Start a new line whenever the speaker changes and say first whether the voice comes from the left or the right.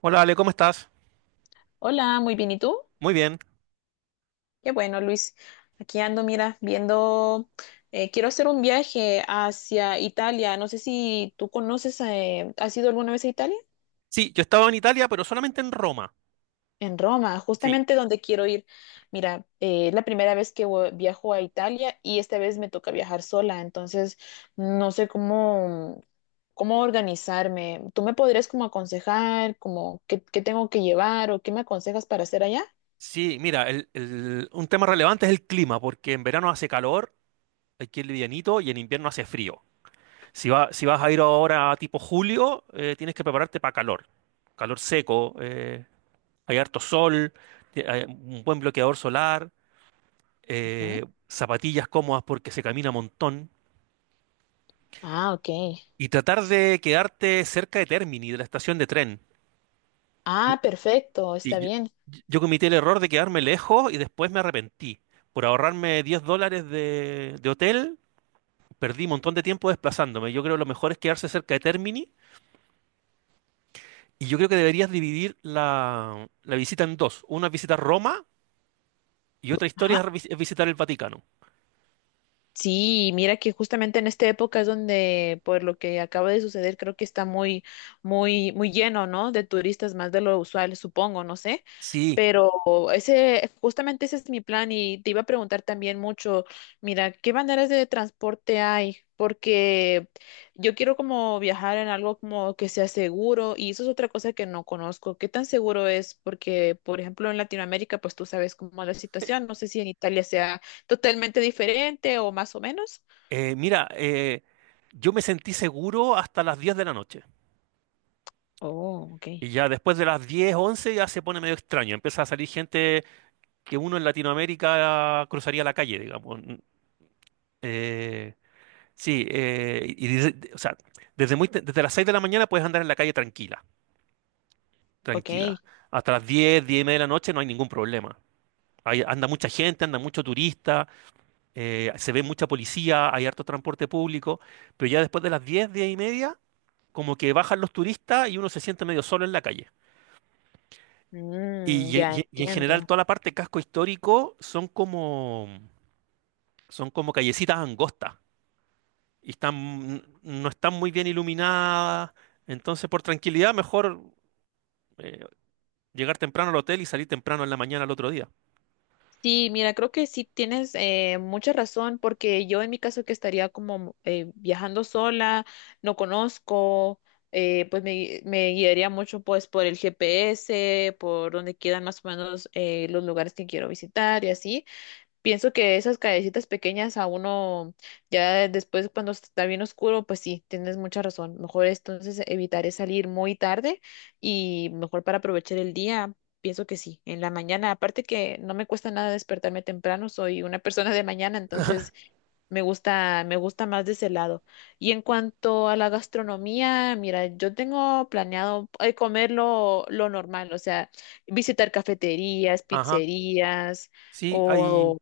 right: Hola Ale, ¿cómo estás?
left: Hola, muy bien. ¿Y tú?
right: Muy bien.
left: Qué bueno, Luis. Aquí ando, mira, viendo, quiero hacer un viaje hacia Italia. No sé si tú conoces, ¿has ido alguna vez a Italia?
right: Sí, yo estaba en Italia, pero solamente en Roma.
left: En Roma,
right: Sí,
left: justamente donde quiero ir. Mira, es la primera vez que viajo a Italia y esta vez me toca viajar sola, entonces no sé cómo, cómo organizarme. ¿Tú me podrías como aconsejar, como qué tengo que llevar o qué me aconsejas para hacer allá?
right: sí, mira, un tema relevante es el clima, porque en verano hace calor, aquí es livianito, y en invierno hace frío. Si, si vas a ir ahora tipo julio, tienes que prepararte para calor. Calor seco, hay harto sol, hay un buen bloqueador solar,
left: Ujú.
right: zapatillas cómodas porque se camina un montón,
left: Ah, ok.
right: y tratar de quedarte cerca de Termini, de la estación de tren.
left: Ah, perfecto,
right: Sí,
left: está bien.
right: yo cometí el error de quedarme lejos y después me arrepentí. Por ahorrarme 10 dólares de hotel, perdí un montón de tiempo desplazándome. Yo creo que lo mejor es quedarse cerca de Termini y yo creo que deberías dividir la visita en dos. Una visita a Roma y otra
left: Ajá.
right: historia es es visitar el Vaticano.
left: Sí, mira que justamente en esta época es donde, por lo que acaba de suceder, creo que está muy, muy lleno, ¿no? De turistas, más de lo usual, supongo, no sé.
right: Sí,
left: Pero justamente ese es mi plan y te iba a preguntar también mucho, mira, ¿qué maneras de transporte hay? Porque yo quiero como viajar en algo como que sea seguro y eso es otra cosa que no conozco. ¿Qué tan seguro es? Porque, por ejemplo, en Latinoamérica, pues tú sabes cómo es la situación. No sé si en Italia sea totalmente diferente o más o menos.
right: mira, yo me sentí seguro hasta las 10 de la noche.
left: Oh, ok,
right: Y ya después de las 10 11 ya se pone medio extraño. Empieza a salir gente que uno en Latinoamérica cruzaría la calle, digamos. Eh, Sí, y desde, o sea, desde las 6 de la mañana puedes andar en la calle tranquila, tranquila.
left: ok.
right: Hasta las 10, 10 y media de la noche no hay ningún problema. Anda mucha gente, anda mucho turista, se ve mucha policía, hay harto transporte público, pero ya después de las 10, 10 y media, como que bajan los turistas y uno se siente medio solo en la calle.
left: Mm, ya
right: Y en general
left: entiendo.
right: toda la parte casco histórico son como callecitas angostas. Y están, no están muy bien iluminadas. Entonces, por tranquilidad, mejor eh, llegar temprano al hotel y salir temprano en la mañana al otro día.
left: Sí, mira, creo que sí tienes mucha razón, porque yo en mi caso, que estaría como viajando sola, no conozco, pues me guiaría mucho pues por el GPS, por donde quedan más o menos los lugares que quiero visitar y así. Pienso que esas callecitas pequeñas a uno, ya después cuando está bien oscuro, pues sí, tienes mucha razón. Mejor es, entonces evitaré salir muy tarde y mejor para aprovechar el día, pienso que sí, en la mañana. Aparte que no me cuesta nada despertarme temprano, soy una persona de mañana, entonces me gusta más de ese lado. Y en cuanto a la gastronomía, mira, yo tengo planeado comer lo normal, o sea, visitar cafeterías,
right: Ajá.
left: pizzerías
right: Sí,
left: o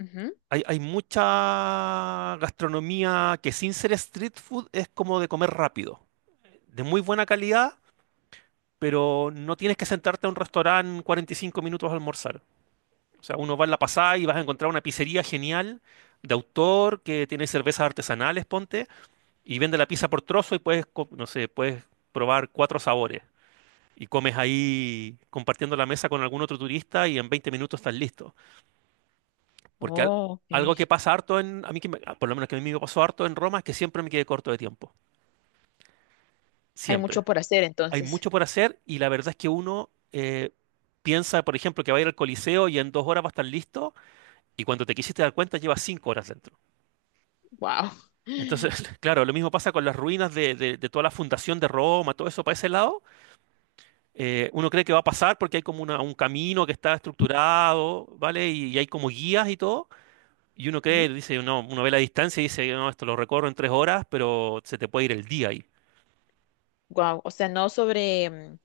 left: Ujú.
right: hay mucha gastronomía que sin ser street food es como de comer rápido, de muy buena calidad, pero no tienes que sentarte a un restaurante 45 minutos a almorzar. O sea, uno va en la pasada y vas a encontrar una pizzería genial de autor que tiene cervezas artesanales, ponte y vende la pizza por trozo y puedes, no sé, puedes probar cuatro sabores. Y comes ahí compartiendo la mesa con algún otro turista y en 20 minutos estás listo. Porque al-
left: Oh,
right: Algo que
left: ok.
right: pasa harto en, a mí que me- ah, por lo menos que a mí me pasó harto en Roma es que siempre me quedé corto de tiempo.
left: Hay
right: Siempre.
left: mucho por hacer,
right: Hay
left: entonces.
right: mucho por hacer y la verdad es que uno piensa, por ejemplo, que va a ir al Coliseo y en dos horas va a estar listo y cuando te quisiste dar cuenta llevas cinco horas dentro.
left: Wow.
right: Entonces, claro, lo mismo pasa con las ruinas de toda la fundación de Roma, todo eso para ese lado uno cree que va a pasar porque hay como un camino que está estructurado, ¿vale? Y hay como guías y todo. Y uno cree, dice, no, uno ve la distancia y dice, no, esto lo recorro en tres horas, pero se te puede ir el día ahí.
left: Wow. O sea, no sobre, mm,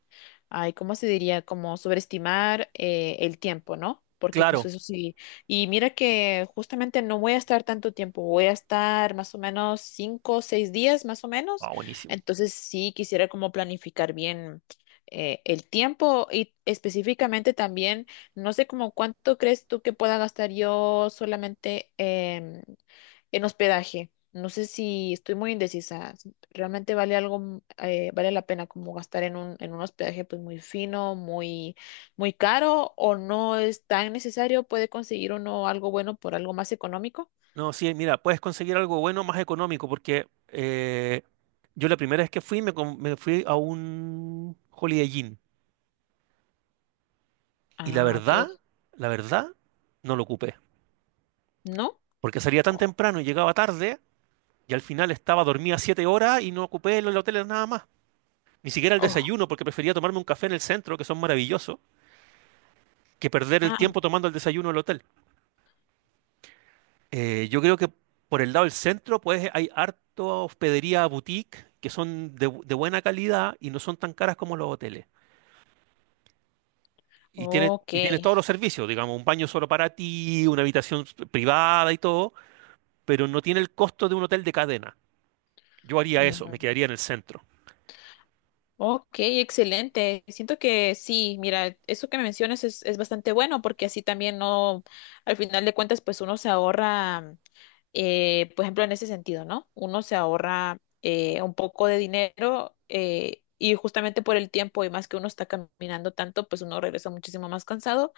left: ay, ¿cómo se diría? Como sobreestimar el tiempo, ¿no? Porque pues
right: Claro.
left: eso sí. Y mira que justamente no voy a estar tanto tiempo, voy a estar más o menos cinco o seis días, más o menos.
right: Ah, buenísimo.
left: Entonces sí quisiera como planificar bien el tiempo y específicamente también, no sé como cuánto crees tú que pueda gastar yo solamente en hospedaje. No sé, si estoy muy indecisa, si realmente vale algo, mm, vale la pena como gastar en en un hospedaje pues muy fino, muy caro, o no es tan necesario, puede conseguir uno algo bueno por algo más económico.
right: No, sí, mira, puedes conseguir algo bueno más económico porque yo la primera vez que fui me fui a un Holiday Inn y
left: Ah, ok.
right: la verdad, no lo ocupé.
left: ¿No?
right: Porque salía tan temprano y llegaba tarde y al final estaba dormía siete horas y no ocupé el hotel nada más. Ni siquiera el
left: Oh,
right: desayuno, porque prefería tomarme un café en el centro, que son maravillosos, que perder el
left: ah,
right: tiempo tomando el desayuno en el hotel. Yo creo que por el lado del centro, pues hay harto hospedería boutique, que son de buena calidad y no son tan caras como los hoteles.
left: ok.
right: Y tienes todos los servicios, digamos, un baño solo para ti, una habitación privada y todo, pero no tiene el costo de un hotel de cadena. Yo haría eso, me quedaría en el centro.
left: Ok, excelente. Siento que sí, mira, eso que me mencionas es bastante bueno porque así también no, al final de cuentas, pues uno se ahorra, por ejemplo, en ese sentido, ¿no? Uno se ahorra un poco de dinero y justamente por el tiempo y más que uno está caminando tanto, pues uno regresa muchísimo más cansado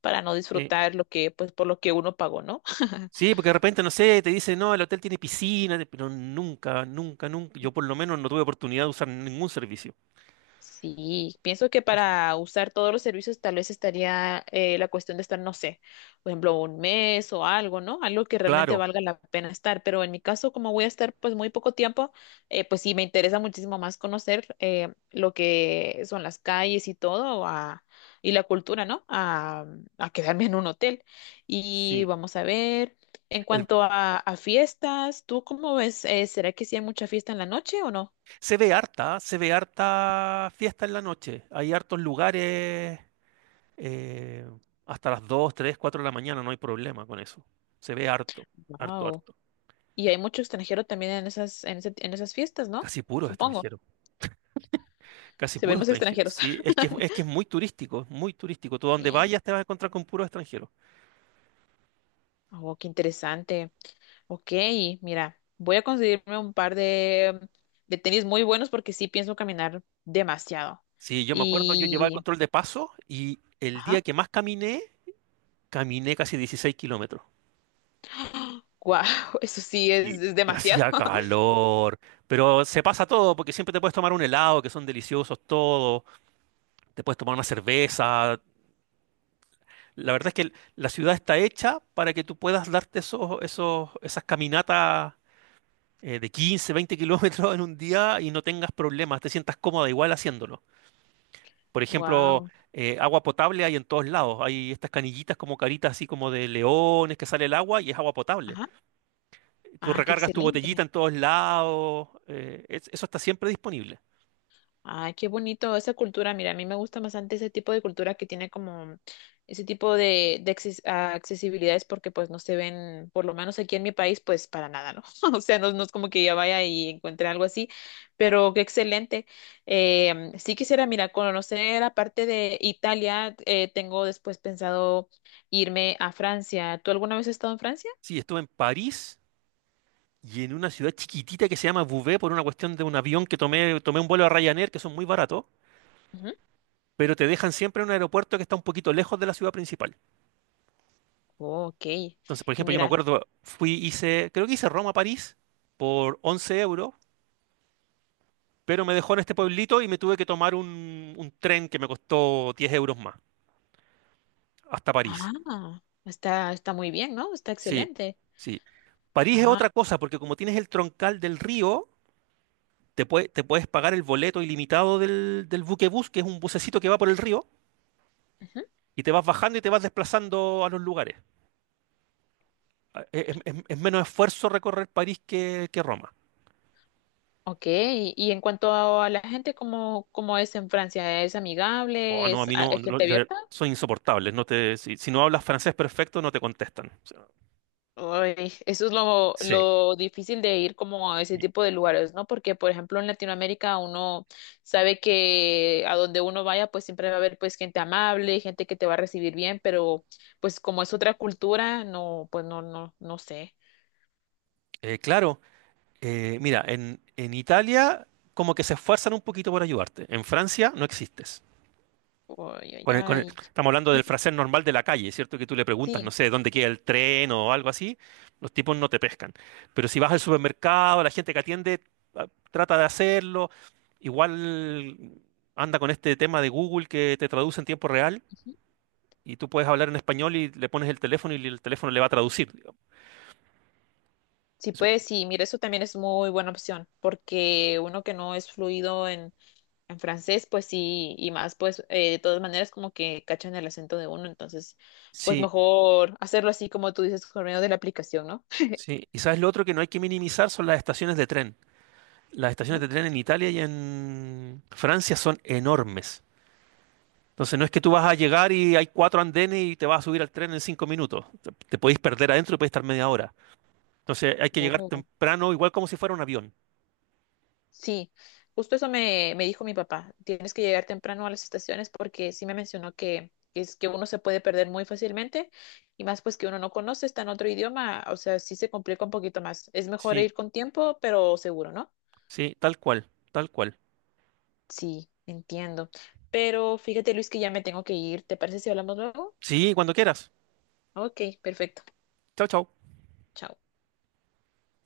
left: para no
right: Sí.
left: disfrutar lo que, pues por lo que uno pagó, ¿no?
right: Sí, porque de repente, no sé, te dicen, no, el hotel tiene piscina, pero nunca, nunca, nunca, yo por lo menos no tuve oportunidad de usar ningún servicio.
left: Sí, pienso que para usar todos los servicios tal vez estaría la cuestión de estar, no sé, por ejemplo, un mes o algo, ¿no? Algo que realmente
right: Claro,
left: valga la pena estar. Pero en mi caso, como voy a estar pues muy poco tiempo, pues sí, me interesa muchísimo más conocer lo que son las calles y todo y la cultura, ¿no? A quedarme en un hotel. Y
right: sí.
left: vamos a ver, en
right: El-
left: cuanto a fiestas, ¿tú cómo ves? ¿Será que sí hay mucha fiesta en la noche o no?
right: Se ve harta, se ve harta fiesta en la noche. Hay hartos lugares eh, hasta las 2 3 4 de la mañana, no hay problema con eso. Se ve harto, harto,
left: Wow.
right: harto.
left: Y hay mucho extranjero también en esas, en en esas fiestas, ¿no?
right: Casi puro
left: Supongo.
right: extranjero, casi
left: Se
right: puro
left: ven más
right: extranjero.
left: extranjeros.
right: Sí, es que es muy turístico, es muy turístico. Tú a donde
left: Sí.
right: vayas te vas a encontrar con puro extranjero.
left: Oh, qué interesante. Ok, mira, voy a conseguirme un par de tenis muy buenos porque sí pienso caminar demasiado.
right: Sí, yo me acuerdo, yo llevaba el
left: Y,
right: control de paso y el día
left: ajá,
right: que más caminé, caminé casi 16 kilómetros.
left: wow, eso sí
right: Sí.
left: es
right: Y
left: demasiado.
right: hacía calor, pero se pasa todo, porque siempre te puedes tomar un helado, que son deliciosos todos, te puedes tomar una cerveza. La verdad es que la ciudad está hecha para que tú puedas darte esas caminatas de 15, 20 kilómetros en un día y no tengas problemas, te sientas cómoda igual haciéndolo. Por ejemplo,
left: Wow.
right: agua potable hay en todos lados. Hay estas canillitas como caritas así como de leones que sale el agua y es agua potable.
left: Ajá.
right: Tú
left: Ah, qué
right: recargas tu
left: excelente.
right: botellita en todos lados. Eso está siempre disponible.
left: Ay, qué bonito esa cultura. Mira, a mí me gusta bastante ese tipo de cultura que tiene como ese tipo de ah, accesibilidades porque pues no se ven, por lo menos aquí en mi país, pues para nada, ¿no? O sea, no es como que ya vaya y encuentre algo así, pero qué excelente. Sí quisiera, mira, conocer la parte de Italia. Eh, tengo después pensado irme a Francia. ¿Tú alguna vez has estado en Francia?
right: Sí, estuve en París y en una ciudad chiquitita que se llama Beauvais por una cuestión de un avión que tomé, tomé un vuelo a Ryanair que son muy baratos,
left: Ujú.
right: pero te dejan siempre en un aeropuerto que está un poquito lejos de la ciudad principal.
left: Oh, ok.
right: Entonces, por
left: Y
right: ejemplo, yo me
left: mira,
right: acuerdo, fui, hice, creo que hice Roma-París a París por 11 euros. Pero me dejó en este pueblito y me tuve que tomar un tren que me costó 10 euros más, hasta París.
left: ah, está muy bien, ¿no? Está
right: Sí,
left: excelente.
right: sí. París es
left: Ah.
right: otra cosa, porque como tienes el troncal del río, te puedes pagar el boleto ilimitado del buquebús, que es un bucecito que va por el río, y te vas bajando y te vas desplazando a los lugares. Ah, es menos esfuerzo recorrer París que Roma.
left: Ok, y en cuanto a la gente, ¿cómo, cómo es en Francia? ¿Es
right: Oh,
left: amigable?
right: no, a
left: ¿Es,
right: mí no,
left: es
right: no,
left: gente abierta?
right: son insoportables. Si, si no hablas francés perfecto, no te contestan. O sea,
left: Ay, eso es
right: sí.
left: lo difícil de ir como a ese tipo de lugares, ¿no? Porque, por ejemplo, en Latinoamérica uno sabe que a donde uno vaya, pues siempre va a haber pues gente amable, gente que te va a recibir bien, pero pues como es otra cultura, no, pues no sé.
right: eh, claro, Mira, en Italia como que se esfuerzan un poquito por ayudarte. En Francia no existes.
left: Ay, ay, ay.
right: Estamos hablando del
left: Ujú.
right: francés normal de la calle, ¿cierto? Que tú le preguntas, no
left: Sí.
right: sé, dónde queda el tren o algo así, los tipos no te pescan. Pero si vas al supermercado, la gente que atiende trata de hacerlo. Igual anda con este tema de Google que te traduce en tiempo real
left: Ujú.
right: y tú puedes hablar en español y le pones el teléfono y el teléfono le va a traducir, digamos.
left: Sí,
right: Eso-
left: pues sí, mira, eso también es muy buena opción, porque uno que no es fluido en francés, pues sí, y más, pues de todas maneras como que cachan el acento de uno, entonces, pues
right: sí,
left: mejor hacerlo así como tú dices, por medio de la aplicación, ¿no?
right: sí. Y sabes lo otro que no hay que minimizar son las estaciones de tren. Las estaciones
left: Ujú.
right: de tren en Italia y en Francia son enormes. Entonces no es que tú vas a llegar y hay cuatro andenes y te vas a subir al tren en cinco minutos. Te podéis perder adentro y podéis estar media hora. Entonces hay que llegar
left: Oh.
right: temprano, igual como si fuera un avión.
left: Sí, justo eso me dijo mi papá, tienes que llegar temprano a las estaciones porque sí me mencionó que es que uno se puede perder muy fácilmente y más pues que uno no conoce, está en otro idioma, o sea, sí se complica un poquito más. Es mejor
right: Sí,
left: ir con tiempo, pero seguro, ¿no?
right: sí, tal cual, tal cual.
left: Sí, entiendo. Pero fíjate, Luis, que ya me tengo que ir. ¿Te parece si hablamos luego?
right: Sí, cuando quieras.
left: Ok, perfecto.
right: Chao, chao.
left: Chao.